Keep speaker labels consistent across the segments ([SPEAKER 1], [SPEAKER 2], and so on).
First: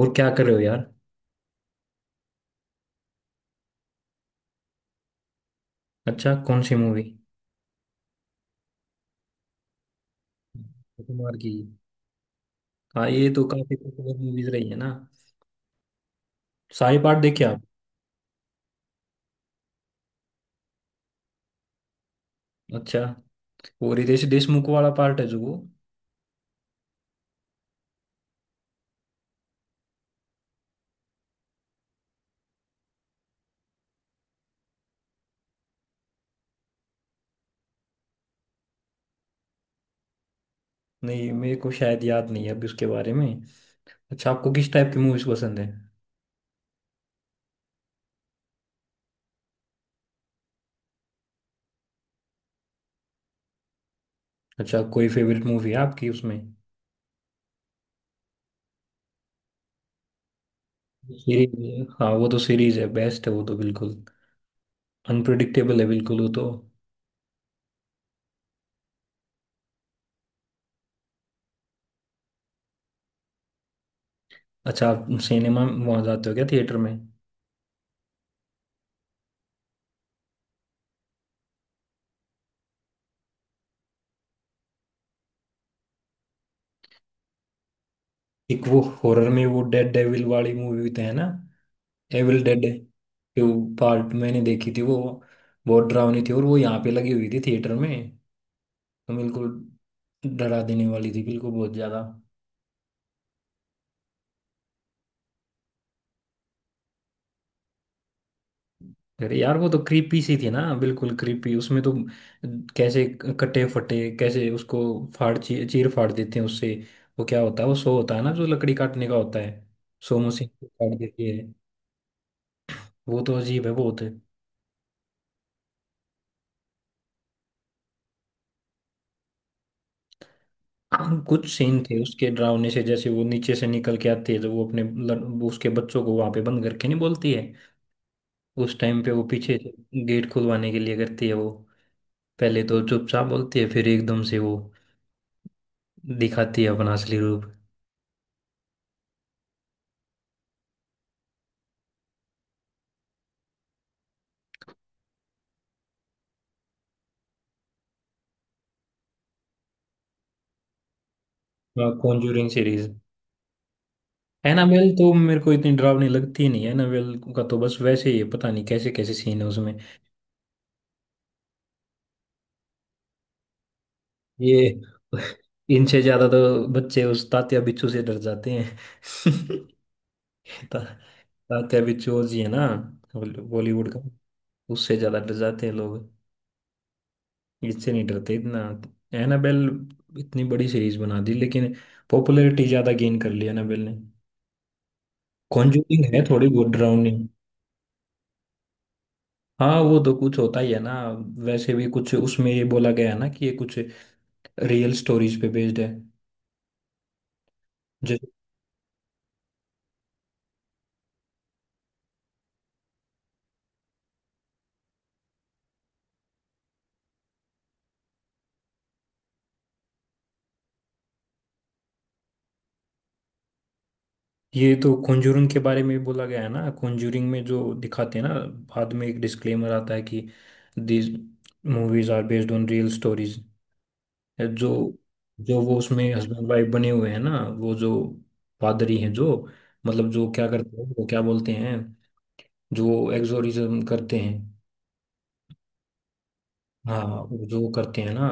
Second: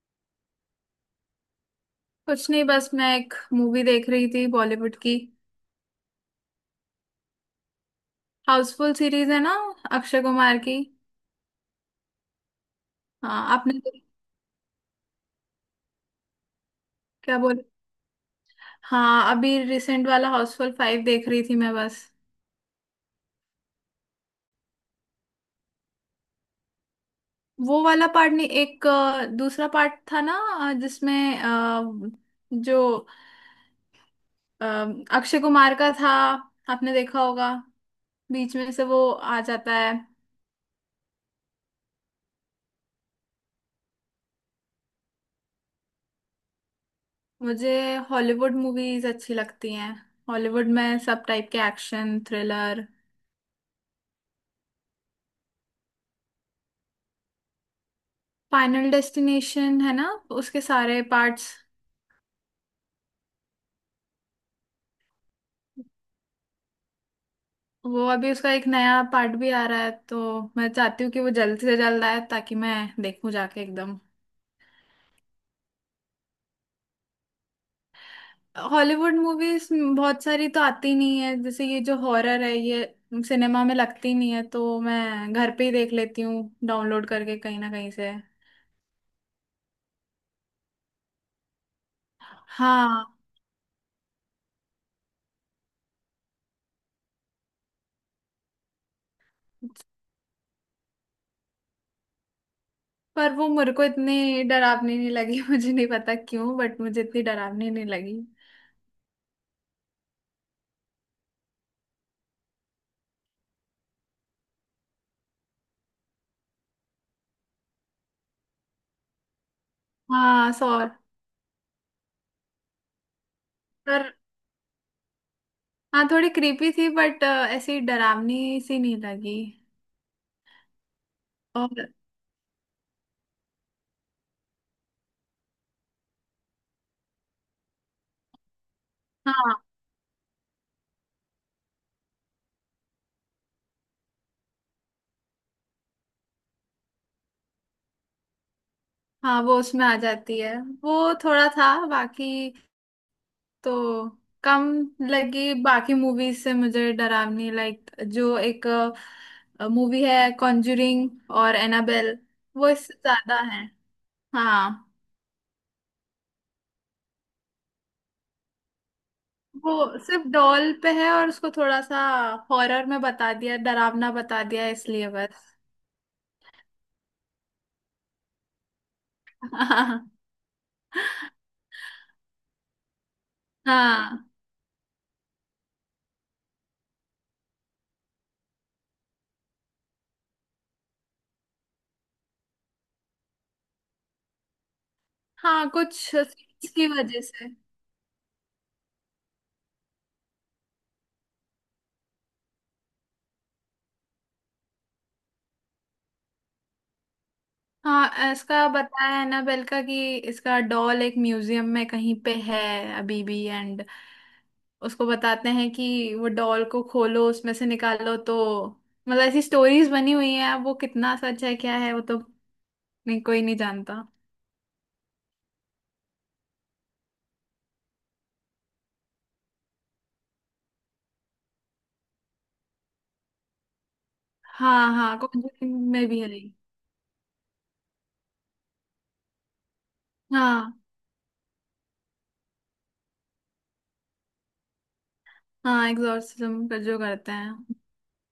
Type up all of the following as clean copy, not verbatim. [SPEAKER 1] और क्या कर रहे हो यार?
[SPEAKER 2] कुछ नहीं। बस मैं एक मूवी देख रही थी बॉलीवुड की।
[SPEAKER 1] अच्छा, कौन सी मूवी?
[SPEAKER 2] हाउसफुल सीरीज है ना, अक्षय कुमार की।
[SPEAKER 1] अक्षय कुमार की। हाँ, ये
[SPEAKER 2] हाँ,
[SPEAKER 1] तो काफी
[SPEAKER 2] आपने तो।
[SPEAKER 1] पॉपुलर मूवीज रही है ना। सारे पार्ट
[SPEAKER 2] क्या
[SPEAKER 1] देखे आप?
[SPEAKER 2] बोल? हाँ, अभी रिसेंट वाला हाउसफुल फाइव देख रही थी मैं बस।
[SPEAKER 1] अच्छा, वो रितेश देशमुख वाला पार्ट है जो वो।
[SPEAKER 2] वो वाला पार्ट नहीं, एक दूसरा पार्ट था ना। जिसमें जो अ, अक्षय कुमार का था। आपने देखा होगा, बीच में से वो आ जाता है।
[SPEAKER 1] नहीं, मेरे को शायद याद नहीं है अभी उसके बारे में। अच्छा, आपको किस टाइप की मूवीज पसंद है?
[SPEAKER 2] मुझे हॉलीवुड मूवीज अच्छी लगती हैं। हॉलीवुड में सब टाइप के, एक्शन, थ्रिलर।
[SPEAKER 1] अच्छा, कोई फेवरेट मूवी है आपकी उसमें?
[SPEAKER 2] फाइनल डेस्टिनेशन है ना, उसके सारे पार्ट्स।
[SPEAKER 1] सीरीज, हाँ वो तो सीरीज है, बेस्ट है वो तो बिल्कुल। अनप्रडिक्टेबल है बिल्कुल वो तो।
[SPEAKER 2] वो अभी उसका एक नया पार्ट भी आ रहा है, तो मैं चाहती हूँ कि वो जल्द से जल्द आए ताकि मैं देखूँ जाके एकदम।
[SPEAKER 1] अच्छा, आप सिनेमा वहाँ जाते हो क्या थिएटर में?
[SPEAKER 2] हॉलीवुड मूवीज बहुत सारी तो आती नहीं है, जैसे ये जो हॉरर है ये सिनेमा में लगती नहीं है, तो मैं घर पे ही देख लेती हूँ डाउनलोड करके कहीं ना कहीं से।
[SPEAKER 1] एक वो हॉरर में वो डेड डेविल वाली मूवी तो है ना। एविल डेड
[SPEAKER 2] हाँ।
[SPEAKER 1] टू पार्ट मैंने देखी थी वो। बहुत डरावनी थी और वो यहाँ पे लगी हुई थी थिएटर में। तो बिल्कुल डरा देने वाली थी बिल्कुल बहुत ज्यादा।
[SPEAKER 2] पर वो मेरे को इतनी डरावनी नहीं लगी मुझे नहीं पता क्यों, बट मुझे इतनी डरावनी नहीं लगी।
[SPEAKER 1] अरे यार, वो तो क्रीपी सी थी ना, बिल्कुल क्रीपी उसमें तो। कैसे कटे फटे, कैसे उसको फाड़ चीर फाड़ देते हैं उससे। वो क्या होता है, वो सो होता है ना जो लकड़ी काटने का होता है, सो मशीन
[SPEAKER 2] हाँ,
[SPEAKER 1] को
[SPEAKER 2] सॉ।
[SPEAKER 1] काट देती है। वो तो अजीब है बहुत।
[SPEAKER 2] पर हाँ, थोड़ी क्रीपी थी बट ऐसी डरावनी सी नहीं लगी।
[SPEAKER 1] हाँ, कुछ सीन
[SPEAKER 2] और
[SPEAKER 1] थे उसके डरावने से, जैसे वो नीचे से निकल के आती है, जब वो वो उसके बच्चों को वहां पे बंद करके नहीं बोलती है। उस टाइम पे वो
[SPEAKER 2] हाँ।
[SPEAKER 1] पीछे गेट खुलवाने के लिए करती है वो। पहले तो चुपचाप बोलती है, फिर एकदम से वो दिखाती है अपना असली रूप।
[SPEAKER 2] हाँ, वो उसमें आ जाती है। वो थोड़ा था, बाकी तो कम लगी बाकी मूवीज से मुझे डरावनी। लाइक जो एक मूवी है कॉन्जरिंग और एनाबेल,
[SPEAKER 1] कॉन्जूरिंग
[SPEAKER 2] वो
[SPEAKER 1] सीरीज।
[SPEAKER 2] इससे ज्यादा है। हाँ।
[SPEAKER 1] एनाबेल तो मेरे को इतनी डरावनी लगती ही नहीं है, एनाबेल का तो बस वैसे ही है, पता नहीं कैसे कैसे सीन है उसमें।
[SPEAKER 2] वो सिर्फ डॉल पे है और उसको थोड़ा सा हॉरर में बता दिया, डरावना बता दिया
[SPEAKER 1] ये।
[SPEAKER 2] इसलिए बस।
[SPEAKER 1] इनसे ज्यादा तो बच्चे उस तात्या बिच्छू से डर जाते हैं।
[SPEAKER 2] हाँ।
[SPEAKER 1] ता- तात्या बिच्चू जी है ना, बॉलीवुड का।
[SPEAKER 2] हाँ।
[SPEAKER 1] उससे ज्यादा डर जाते हैं लोग, इससे नहीं डरते इतना। एनाबेल इतनी बड़ी सीरीज बना दी, लेकिन पॉपुलैरिटी ज्यादा गेन कर ली एनाबेल ने।
[SPEAKER 2] हाँ, कुछ
[SPEAKER 1] कॉन्जूरिंग है थोड़ी बहुत
[SPEAKER 2] सीन्स की
[SPEAKER 1] डरावनी।
[SPEAKER 2] वजह से।
[SPEAKER 1] हाँ, वो तो कुछ होता ही है ना वैसे भी। कुछ उसमें ये बोला गया है ना कि ये कुछ रियल स्टोरीज पे बेस्ड है।
[SPEAKER 2] हाँ, इसका बताया है ना बेलका कि इसका डॉल एक म्यूजियम में कहीं पे है अभी भी एंड। उसको बताते हैं कि वो डॉल को खोलो उसमें से निकालो तो, मतलब ऐसी स्टोरीज बनी हुई हैं। अब वो कितना सच है क्या है, वो तो नहीं, कोई नहीं जानता।
[SPEAKER 1] ये तो कॉन्जूरिंग के बारे में बोला गया है ना, कॉन्जूरिंग में जो दिखाते हैं ना, बाद में एक डिस्क्लेमर आता है कि these movies are based on real stories. जो
[SPEAKER 2] हाँ। हाँ,
[SPEAKER 1] जो
[SPEAKER 2] कॉन्जरिंग
[SPEAKER 1] वो
[SPEAKER 2] में
[SPEAKER 1] उसमें
[SPEAKER 2] भी है।
[SPEAKER 1] हस्बैंड वाइफ बने हुए हैं ना, वो जो पादरी हैं, जो मतलब जो क्या
[SPEAKER 2] हाँ।
[SPEAKER 1] करते हैं, वो क्या बोलते हैं, जो एग्जोरिज्म करते हैं।
[SPEAKER 2] हाँ, एग्जॉर्सिज्म का जो
[SPEAKER 1] हाँ,
[SPEAKER 2] करते
[SPEAKER 1] वो जो
[SPEAKER 2] हैं।
[SPEAKER 1] करते हैं ना,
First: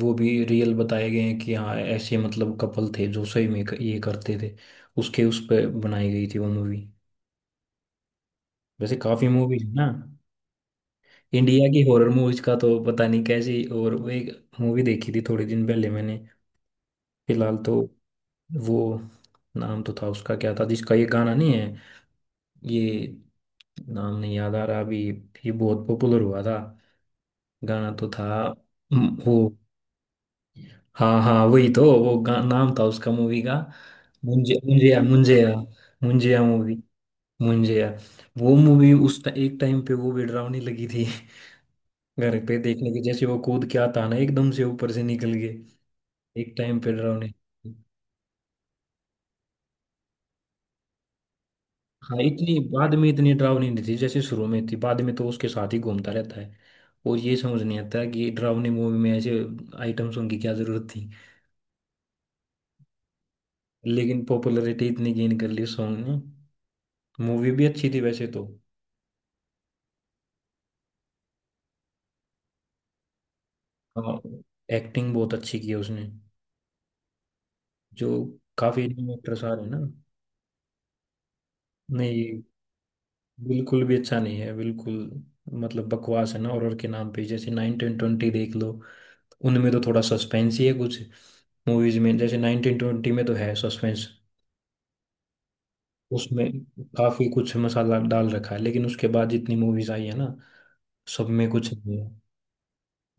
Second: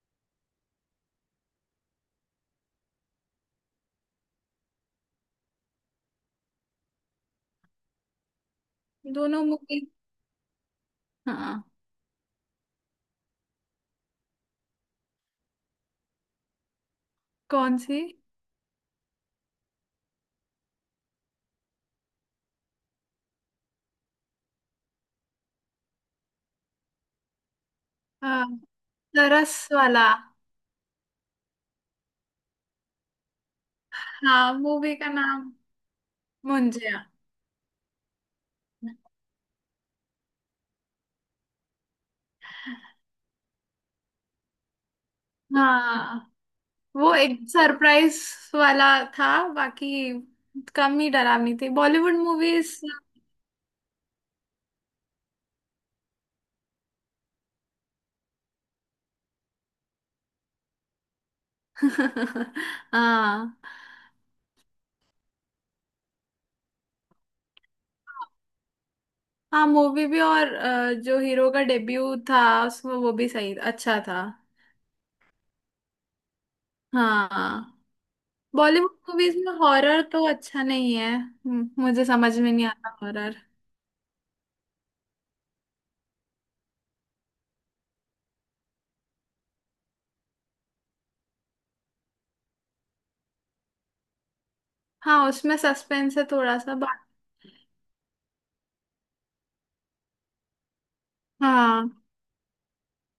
[SPEAKER 1] वो भी रियल बताए गए हैं कि हाँ, ऐसे मतलब कपल थे जो सही में ये करते थे, उसके उस पर बनाई गई थी वो मूवी। वैसे काफी
[SPEAKER 2] दोनों
[SPEAKER 1] मूवीज है
[SPEAKER 2] मूवी।
[SPEAKER 1] ना।
[SPEAKER 2] हाँ।
[SPEAKER 1] इंडिया की हॉरर मूवीज का तो पता नहीं कैसी, और वो एक मूवी देखी थी थोड़े दिन पहले मैंने फिलहाल
[SPEAKER 2] कौन
[SPEAKER 1] तो।
[SPEAKER 2] सी?
[SPEAKER 1] वो, नाम तो था उसका, क्या था जिसका ये गाना नहीं है, ये नाम नहीं याद आ रहा अभी। ये बहुत पॉपुलर हुआ था, गाना तो था।
[SPEAKER 2] हाँ, तरस
[SPEAKER 1] वो।
[SPEAKER 2] वाला।
[SPEAKER 1] हाँ हाँ, वही तो, वो नाम था उसका मूवी का।
[SPEAKER 2] हाँ,
[SPEAKER 1] मुंजे
[SPEAKER 2] मूवी
[SPEAKER 1] मुंजिया
[SPEAKER 2] का नाम
[SPEAKER 1] मुंजिया, मुंजिया मूवी,
[SPEAKER 2] मुंजिया।
[SPEAKER 1] मुंजिया। वो मूवी एक टाइम पे वो भी डरावनी लगी थी। घर पे देखने के जैसे, वो कूद के आता ना एकदम से ऊपर से निकल गए।
[SPEAKER 2] हाँ,
[SPEAKER 1] एक टाइम पे
[SPEAKER 2] वो
[SPEAKER 1] डरावनी
[SPEAKER 2] एक
[SPEAKER 1] थी।
[SPEAKER 2] सरप्राइज वाला था, बाकी कम ही डरावनी थी बॉलीवुड
[SPEAKER 1] हाँ, इतनी
[SPEAKER 2] मूवीज।
[SPEAKER 1] बाद में इतनी डरावनी नहीं थी जैसे शुरू में थी, बाद में तो उसके साथ ही घूमता रहता है। और ये समझ नहीं आता कि डरावनी मूवी में ऐसे आइटम सॉन्ग की क्या जरूरत थी।
[SPEAKER 2] हाँ।
[SPEAKER 1] लेकिन पॉपुलैरिटी इतनी गेन कर ली सॉन्ग ने, मूवी भी अच्छी थी वैसे तो।
[SPEAKER 2] हाँ, मूवी भी। और जो हीरो का डेब्यू था उसमें वो भी सही अच्छा
[SPEAKER 1] हाँ,
[SPEAKER 2] था।
[SPEAKER 1] एक्टिंग बहुत अच्छी की है उसने
[SPEAKER 2] हाँ।
[SPEAKER 1] जो। काफी
[SPEAKER 2] बॉलीवुड मूवीज
[SPEAKER 1] एक्ट्रेस
[SPEAKER 2] में
[SPEAKER 1] आ रहे हैं ना।
[SPEAKER 2] हॉरर तो अच्छा नहीं है। मुझे समझ
[SPEAKER 1] नहीं,
[SPEAKER 2] में नहीं आता हॉरर।
[SPEAKER 1] बिल्कुल भी अच्छा नहीं है बिल्कुल, मतलब बकवास है ना हॉरर के नाम पे। जैसे 1920 देख लो, उनमें तो थोड़ा सस्पेंस ही है कुछ मूवीज में। जैसे 1920 में तो है सस्पेंस,
[SPEAKER 2] हाँ, उसमें सस्पेंस है
[SPEAKER 1] उसमें
[SPEAKER 2] थोड़ा सा बा...
[SPEAKER 1] काफी कुछ मसाला डाल रखा है, लेकिन उसके बाद जितनी मूवीज आई है ना, सब में कुछ नहीं
[SPEAKER 2] हाँ।
[SPEAKER 1] है।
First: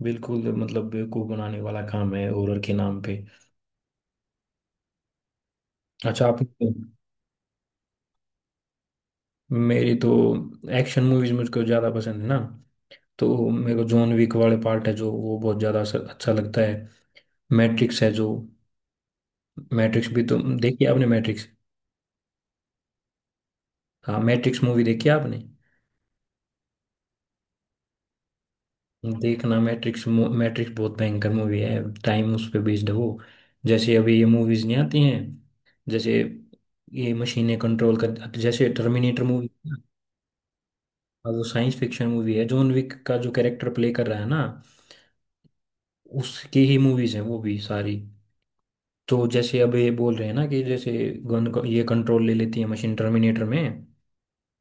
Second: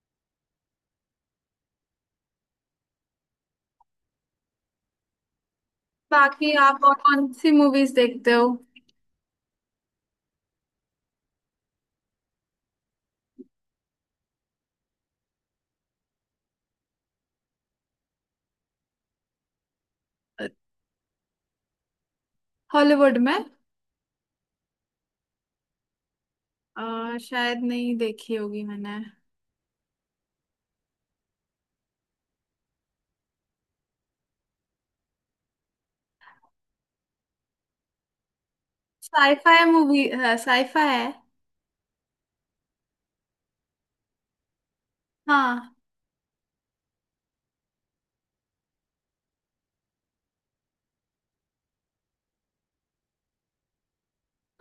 [SPEAKER 1] बिल्कुल मतलब बेवकूफ बनाने वाला काम है हॉरर के नाम पे। अच्छा आप।
[SPEAKER 2] बाकी आप और कौन सी मूवीज देखते हो?
[SPEAKER 1] मेरी तो एक्शन मूवीज मुझको ज्यादा पसंद है ना। तो मेरे को जॉन विक वाले पार्ट है जो वो बहुत ज्यादा अच्छा लगता है। मैट्रिक्स है जो, मैट्रिक्स भी तो देखी आपने मैट्रिक्स?
[SPEAKER 2] हॉलीवुड में।
[SPEAKER 1] हाँ, मैट्रिक्स मूवी देखी आपने?
[SPEAKER 2] शायद नहीं देखी होगी मैंने।
[SPEAKER 1] देखना मैट्रिक्स। मैट्रिक्स बहुत भयंकर मूवी है, टाइम उस पे बेस्ड है वो। जैसे अभी ये मूवीज नहीं आती हैं, जैसे ये मशीनें कंट्रोल कर, जैसे Terminator movie.
[SPEAKER 2] Sci fi movie, sci fi है।
[SPEAKER 1] वो साइंस फिक्शन मूवी है, जॉन विक का जो कैरेक्टर प्ले कर रहा है ना,
[SPEAKER 2] हाँ।
[SPEAKER 1] उसकी ही मूवीज हैं वो भी सारी। तो जैसे अब ये बोल रहे हैं ना कि जैसे गन को ये कंट्रोल ले लेती है मशीन टर्मिनेटर में,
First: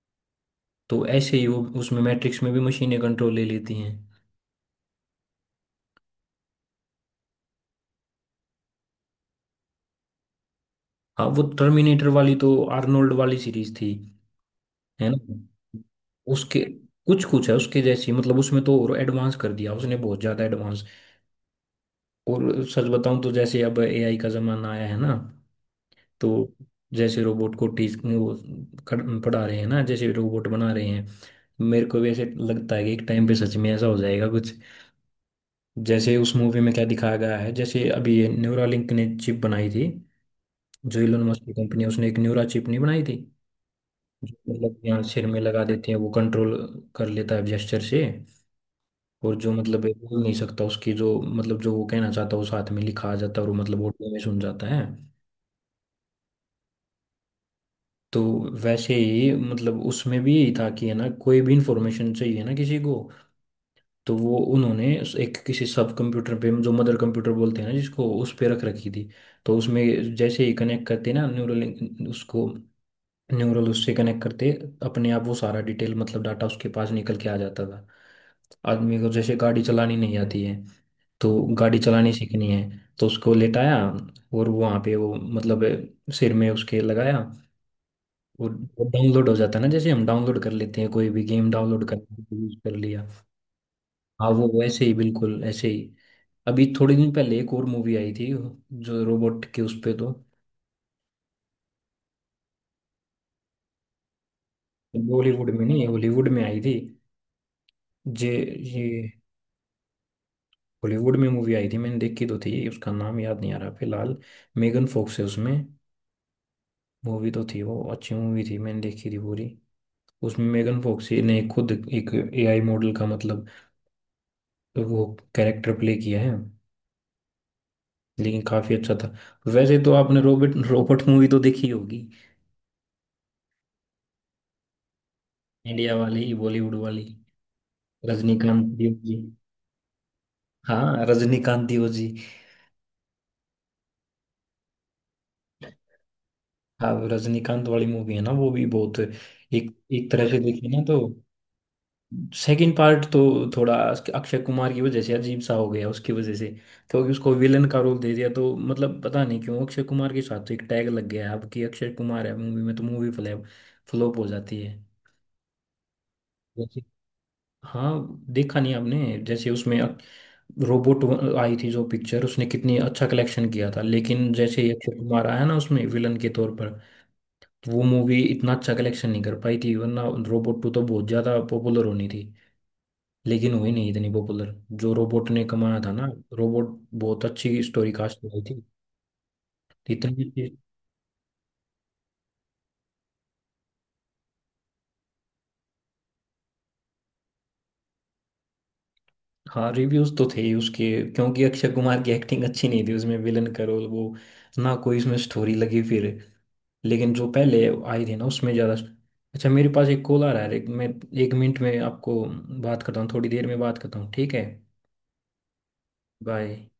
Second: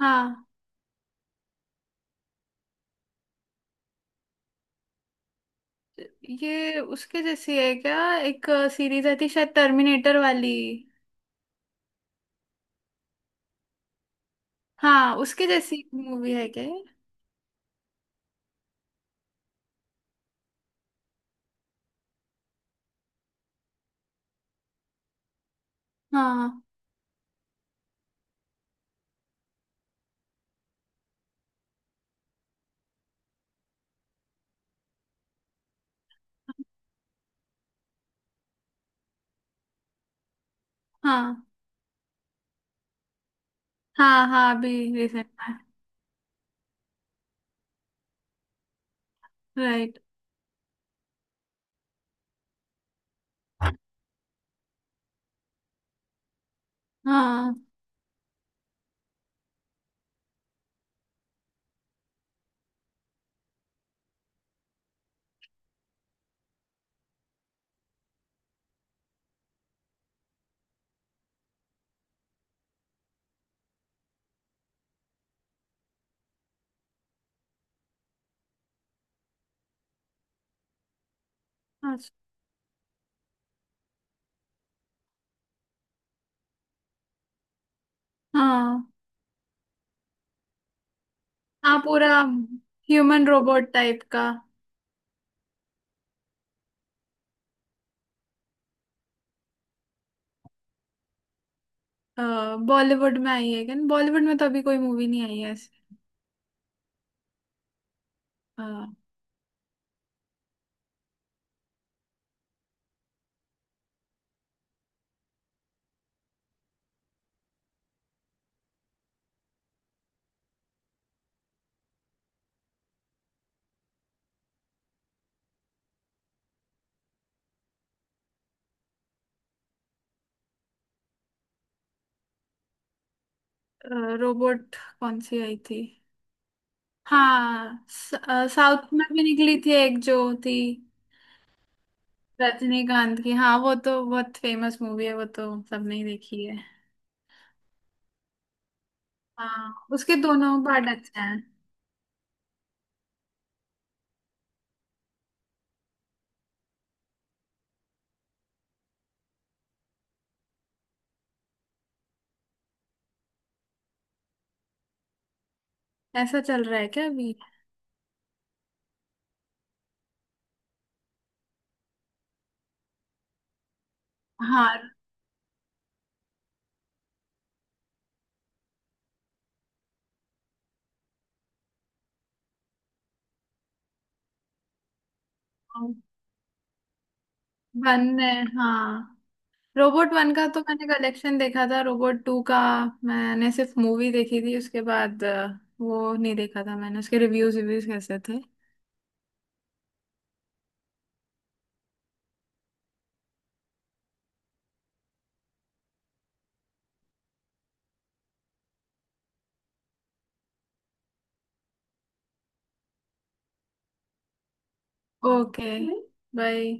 [SPEAKER 2] हाँ,
[SPEAKER 1] तो ऐसे ही वो उसमें मैट्रिक्स में भी मशीनें कंट्रोल ले लेती हैं।
[SPEAKER 2] ये उसके जैसी है क्या? एक सीरीज आई थी शायद, टर्मिनेटर वाली।
[SPEAKER 1] हाँ, वो टर्मिनेटर वाली तो आर्नोल्ड वाली सीरीज थी। है
[SPEAKER 2] हाँ, उसके
[SPEAKER 1] ना,
[SPEAKER 2] जैसी मूवी है
[SPEAKER 1] उसके
[SPEAKER 2] क्या ये?
[SPEAKER 1] कुछ कुछ है उसके जैसी, मतलब उसमें तो और एडवांस कर दिया उसने, बहुत ज़्यादा एडवांस। और सच बताऊं तो जैसे अब एआई का ज़माना आया है ना, तो
[SPEAKER 2] हाँ।
[SPEAKER 1] जैसे रोबोट को टीच वो पढ़ा रहे हैं ना, जैसे रोबोट बना रहे हैं। मेरे को भी ऐसे लगता है कि एक टाइम पे सच में ऐसा हो जाएगा कुछ, जैसे उस मूवी में क्या दिखाया गया है। जैसे अभी ये न्यूरालिंक ने चिप बनाई थी, जो इलोन
[SPEAKER 2] हाँ।
[SPEAKER 1] मस्क की कंपनी है, उसने एक न्यूरा चिप नहीं बनाई थी,
[SPEAKER 2] हाँ।
[SPEAKER 1] जो
[SPEAKER 2] हाँ, अभी
[SPEAKER 1] मतलब यहाँ सिर
[SPEAKER 2] रिसेंट
[SPEAKER 1] में
[SPEAKER 2] में।
[SPEAKER 1] लगा देते हैं, वो कंट्रोल कर लेता है जेस्चर से। और जो मतलब है,
[SPEAKER 2] राइट।
[SPEAKER 1] बोल नहीं सकता, उसकी जो मतलब जो वो कहना चाहता है वो साथ में लिखा आ जाता है और वो मतलब ऑडियो में सुन जाता है।
[SPEAKER 2] हाँ।
[SPEAKER 1] तो वैसे ही, मतलब उसमें भी यही था कि है ना, कोई भी इंफॉर्मेशन चाहिए ना किसी को, तो वो उन्होंने एक किसी सब कंप्यूटर पे जो मदर कंप्यूटर बोलते हैं ना, जिसको उस पे रख रखी थी। तो उसमें जैसे ही कनेक्ट करते ना न्यूरल उसको, न्यूरल उससे कनेक्ट करते, अपने आप वो सारा डिटेल मतलब डाटा उसके पास निकल के आ जाता था। आदमी को जैसे गाड़ी चलानी नहीं आती है, तो गाड़ी चलानी
[SPEAKER 2] अच्छा।
[SPEAKER 1] सीखनी है, तो उसको लेटाया और वो वहाँ पे वो मतलब सिर में उसके लगाया, और
[SPEAKER 2] हाँ।
[SPEAKER 1] डाउनलोड हो जाता है ना, जैसे हम डाउनलोड कर लेते हैं कोई भी गेम
[SPEAKER 2] हाँ,
[SPEAKER 1] डाउनलोड कर,
[SPEAKER 2] पूरा।
[SPEAKER 1] यूज कर लिया।
[SPEAKER 2] ह्यूमन रोबोट टाइप का।
[SPEAKER 1] हाँ, वो वैसे ही बिल्कुल ऐसे ही। अभी थोड़े दिन पहले एक और मूवी आई थी जो रोबोट के उस पे तो,
[SPEAKER 2] बॉलीवुड में आई है क्या? बॉलीवुड में तो अभी कोई मूवी नहीं आई
[SPEAKER 1] बॉलीवुड
[SPEAKER 2] है
[SPEAKER 1] में नहीं
[SPEAKER 2] ऐसे।
[SPEAKER 1] हॉलीवुड में आई थी। जे ये हॉलीवुड में मूवी आई थी, मैंने देखी तो थी, उसका नाम याद नहीं आ रहा फिलहाल। मेगन फोक्स है उसमें, मूवी तो थी वो, अच्छी मूवी थी, मैंने देखी थी पूरी। उसमें मेगन फोक्स ने खुद एक एआई मॉडल का मतलब वो कैरेक्टर प्ले किया है, लेकिन काफी अच्छा था। वैसे तो आपने रोबोट रोबोट मूवी तो देखी होगी,
[SPEAKER 2] रोबोट कौन सी आई थी?
[SPEAKER 1] इंडिया वाली बॉलीवुड वाली,
[SPEAKER 2] हाँ, स-
[SPEAKER 1] रजनीकांत
[SPEAKER 2] साउथ
[SPEAKER 1] दियो
[SPEAKER 2] में
[SPEAKER 1] जी।
[SPEAKER 2] भी निकली थी एक जो थी।
[SPEAKER 1] हाँ, रजनीकांत दियो जी।
[SPEAKER 2] रजनीकांत की, हाँ वो तो बहुत फेमस मूवी है, वो तो सबने ही देखी है।
[SPEAKER 1] हाँ, रजनीकांत वाली मूवी है ना, वो भी बहुत एक
[SPEAKER 2] हाँ,
[SPEAKER 1] एक
[SPEAKER 2] उसके
[SPEAKER 1] तरह से
[SPEAKER 2] दोनों
[SPEAKER 1] देखी ना
[SPEAKER 2] पार्ट
[SPEAKER 1] तो।
[SPEAKER 2] अच्छे हैं।
[SPEAKER 1] सेकंड पार्ट तो थोड़ा अक्षय कुमार की वजह से अजीब सा हो गया, उसकी वजह से। क्योंकि उसको विलन का रोल दे दिया, तो मतलब पता नहीं क्यों, अक्षय कुमार के साथ तो एक टैग लग गया है अब कि अक्षय कुमार है मूवी में तो मूवी फ्लैप फ्लॉप हो जाती है।
[SPEAKER 2] ऐसा चल रहा
[SPEAKER 1] जैसे,
[SPEAKER 2] है क्या अभी?
[SPEAKER 1] हाँ देखा नहीं आपने, जैसे उसमें रोबोट आई थी जो पिक्चर, उसने कितनी अच्छा कलेक्शन किया था, लेकिन जैसे ही
[SPEAKER 2] हाँ,
[SPEAKER 1] अक्षय कुमार आया ना उसमें विलन के तौर पर, वो मूवी इतना अच्छा कलेक्शन नहीं कर पाई थी, वरना रोबोट टू तो बहुत ज़्यादा पॉपुलर होनी थी, लेकिन हुई नहीं इतनी पॉपुलर जो रोबोट ने कमाया था ना। रोबोट बहुत अच्छी स्टोरी
[SPEAKER 2] वन
[SPEAKER 1] कास्ट
[SPEAKER 2] है।
[SPEAKER 1] बनाई थी
[SPEAKER 2] हाँ, रोबोट
[SPEAKER 1] इतनी
[SPEAKER 2] वन का
[SPEAKER 1] अच्छी।
[SPEAKER 2] तो मैंने कलेक्शन देखा था, रोबोट टू का मैंने सिर्फ मूवी देखी थी उसके बाद। वो नहीं देखा था मैंने उसके रिव्यूज। रिव्यूज कैसे थे?
[SPEAKER 1] हाँ, रिव्यूज तो थे ही उसके, क्योंकि अक्षय कुमार की एक्टिंग अच्छी नहीं थी उसमें विलन का रोल वो, ना कोई इसमें स्टोरी लगी फिर, लेकिन जो पहले आई थी ना उसमें ज़्यादा। अच्छा, मेरे पास एक कॉल आ रहा है, मैं एक मिनट में आपको बात करता हूँ, थोड़ी देर में बात करता हूँ, ठीक है?
[SPEAKER 2] ओके। बाय।
[SPEAKER 1] बाय।